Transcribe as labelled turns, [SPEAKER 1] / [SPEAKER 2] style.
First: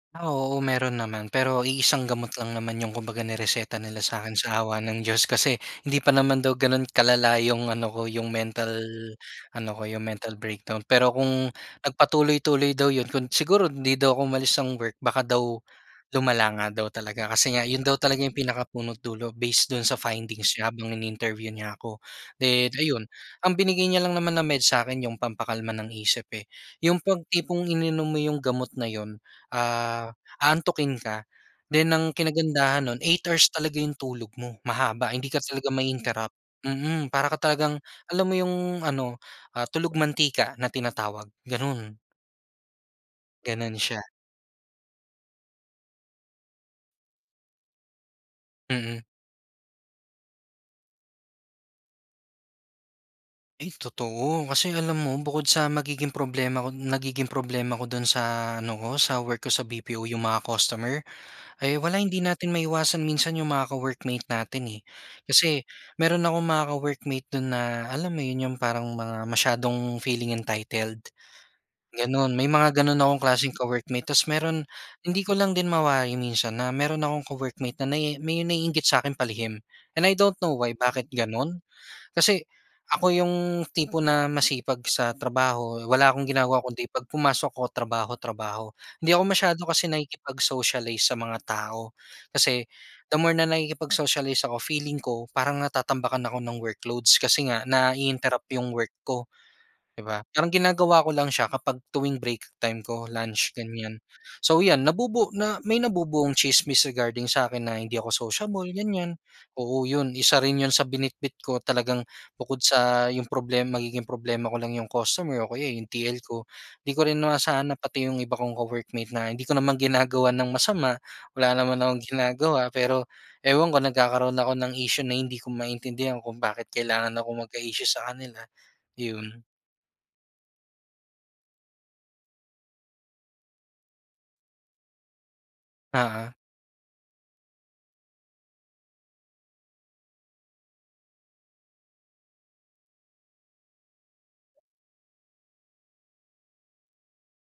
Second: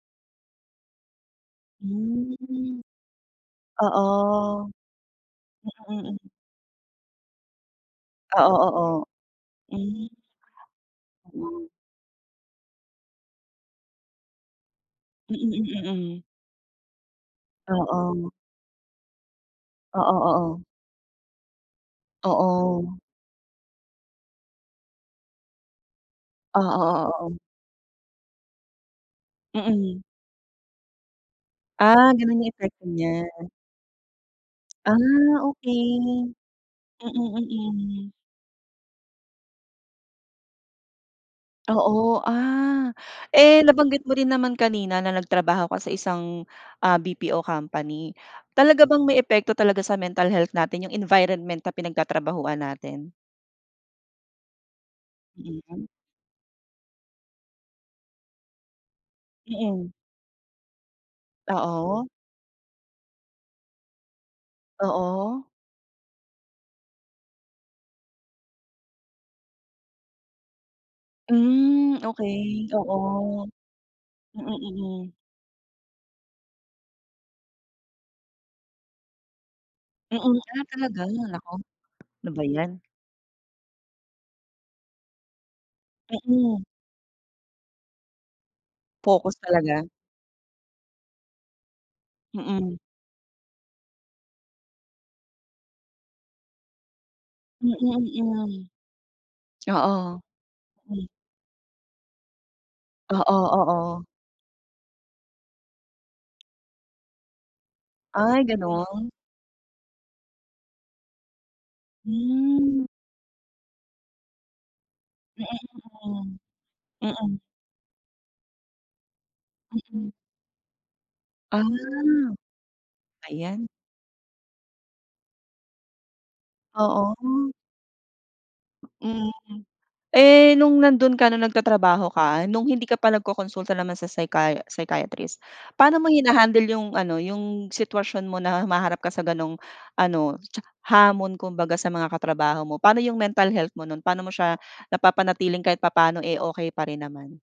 [SPEAKER 1] Ah, oo. Meron naman, pero iisang gamot lang naman
[SPEAKER 2] Hmm.
[SPEAKER 1] 'yong kumbaga nireseta nila sa'kin, sa
[SPEAKER 2] Oo.
[SPEAKER 1] awa ng Diyos. Kasi, hindi pa
[SPEAKER 2] Mm.
[SPEAKER 1] naman daw gano'n kalala 'yong ano ko, 'yong
[SPEAKER 2] Oo,
[SPEAKER 1] mental,
[SPEAKER 2] oo.
[SPEAKER 1] ano ko, 'yong
[SPEAKER 2] Hmm.
[SPEAKER 1] mental breakdown. Pero kung,
[SPEAKER 2] Kailanga.
[SPEAKER 1] nagpatuloy-tuloy daw 'yon kung siguro, hindi daw ako umalis ng work baka
[SPEAKER 2] Mm,
[SPEAKER 1] daw
[SPEAKER 2] mm, hmm.
[SPEAKER 1] lumala nga daw talaga, kasi nga 'yon daw talaga
[SPEAKER 2] Oo.
[SPEAKER 1] 'yong pinakapuno't dulo, based do'n sa
[SPEAKER 2] Oo,
[SPEAKER 1] findings
[SPEAKER 2] oo.
[SPEAKER 1] niya habang ini-interview niya ako. Then,
[SPEAKER 2] Oo.
[SPEAKER 1] ayun, ang binigay niya lang naman na med sa'kin 'yong pampakalma ng isip, eh,
[SPEAKER 2] Oo,
[SPEAKER 1] 'yong
[SPEAKER 2] oo.
[SPEAKER 1] pag
[SPEAKER 2] Oo.
[SPEAKER 1] tipong ininom mo 'yong gamot na 'yon,
[SPEAKER 2] Mm.
[SPEAKER 1] ah, aantukin ka. Then,
[SPEAKER 2] Ah,
[SPEAKER 1] ang
[SPEAKER 2] gano'n 'yong epekto
[SPEAKER 1] kinagandahan no'n 8
[SPEAKER 2] niya.
[SPEAKER 1] hours talaga 'yong tulog mo,
[SPEAKER 2] Ah,
[SPEAKER 1] mahaba, hindi ka talaga
[SPEAKER 2] okey.
[SPEAKER 1] mai-interrupt, mm.
[SPEAKER 2] Mm,
[SPEAKER 1] Para ka talagang,
[SPEAKER 2] mm.
[SPEAKER 1] alam mo 'yong ano, ah, tulog-mantika na tinatawag, gano'n.
[SPEAKER 2] Oo. Ah, eh,
[SPEAKER 1] Gano'n siya.
[SPEAKER 2] nabanggit mo din naman kanina na nagtrabaho ka sa isang, ah, BPO company. Talaga
[SPEAKER 1] Mm.
[SPEAKER 2] bang may epekto talaga sa mental health natin 'yong environment na pinagtatrabahuhan natin?
[SPEAKER 1] Ay totoo. Kasi alam mo, bukod sa
[SPEAKER 2] Mm.
[SPEAKER 1] magiging problema ko nagiging problema ko do'n sa ano ko, sa work ko sa
[SPEAKER 2] Mm.
[SPEAKER 1] BPO 'yong mga customer. Ay wala,
[SPEAKER 2] Oo.
[SPEAKER 1] hindi natin maiwasan minsan 'yong mga ka-workmate natin, eh,
[SPEAKER 2] Oo.
[SPEAKER 1] kasi meron akong mga ka-workmate do'n na, alam mo 'yon, 'yong parang mga masyadong feeling entitled.
[SPEAKER 2] Hmm,
[SPEAKER 1] Gano'n, may
[SPEAKER 2] okey,
[SPEAKER 1] mga gano'n akong
[SPEAKER 2] oo.
[SPEAKER 1] klaseng ka-workmate tapos
[SPEAKER 2] Mm,
[SPEAKER 1] meron
[SPEAKER 2] mm.
[SPEAKER 1] hindi ko lang din mawari minsan na, meron akong ka-workmate na naii may naiinggit sa'kin palihim. And I
[SPEAKER 2] Mm.
[SPEAKER 1] don't know
[SPEAKER 2] Ah,
[SPEAKER 1] why,
[SPEAKER 2] talaga?
[SPEAKER 1] bakit
[SPEAKER 2] Naku,
[SPEAKER 1] gano'n,
[SPEAKER 2] ano ba
[SPEAKER 1] kasi
[SPEAKER 2] 'yan.
[SPEAKER 1] ako 'yong tipo na masipag sa trabaho, wala akong ginagawa
[SPEAKER 2] Mm.
[SPEAKER 1] kundi pag pumasok ako trabaho-trabaho, hindi ako
[SPEAKER 2] Focus
[SPEAKER 1] masyado
[SPEAKER 2] talaga.
[SPEAKER 1] kasi nakikipag-socialize sa mga tao. Kasi,
[SPEAKER 2] Mm.
[SPEAKER 1] the more na nakikipag-socialize ako, feeling ko parang natatambakan ako ng workloads kasi nga nai-interrupt
[SPEAKER 2] [unintelligible]
[SPEAKER 1] 'yong work ko, di
[SPEAKER 2] Oo,
[SPEAKER 1] ba? Parang ginagawa
[SPEAKER 2] hmm.
[SPEAKER 1] ko lang siya kapag tuwing break time ko,
[SPEAKER 2] Oo,
[SPEAKER 1] lunch, ganiyan.
[SPEAKER 2] oo.
[SPEAKER 1] So, 'yan nabubuo na may nabubuong chismis regarding sa akin na hindi ako
[SPEAKER 2] Ay
[SPEAKER 1] sociable,
[SPEAKER 2] gano'n.
[SPEAKER 1] ganiyan. Oo 'yon, isa rin 'yon sa binitbit ko talagang bukod
[SPEAKER 2] Hmm.
[SPEAKER 1] sa 'yong problem magiging problema ko lang 'yong customer
[SPEAKER 2] Mm,
[SPEAKER 1] o kaya, eh, 'yong TL
[SPEAKER 2] mm,
[SPEAKER 1] ko, 'di ko rin
[SPEAKER 2] mm.
[SPEAKER 1] inasahan na pati 'yong iba kong ka-workmate na hindi ko naman
[SPEAKER 2] Mm.
[SPEAKER 1] ginagawan ng masama, wala
[SPEAKER 2] Ah,
[SPEAKER 1] naman akong ginagawa. Pero,
[SPEAKER 2] ba 'yan.
[SPEAKER 1] ewan ko, nagkakaroon ako ng issue na hindi ko maintindihan kung bakit kailangan akong
[SPEAKER 2] Oo.
[SPEAKER 1] magka-issue sa kanila, 'yon.
[SPEAKER 2] Mhm. Eh, no'ng nando'n ka no'ng nagtatrabaho ka, no'ng hindi ka pa nagkokonsulta naman sa psychia psychiatrist. Paano mo
[SPEAKER 1] Oo.
[SPEAKER 2] hinahandle 'yong ano, 'yong sitwasyon mo na humaharap ka sa gano'ng ano cha hamon kumbaga sa mga katrabaho mo? Paano 'yong mental health mo no'n, paano mo siya napapanatiling kahit papaano, eh, okay pa rin naman?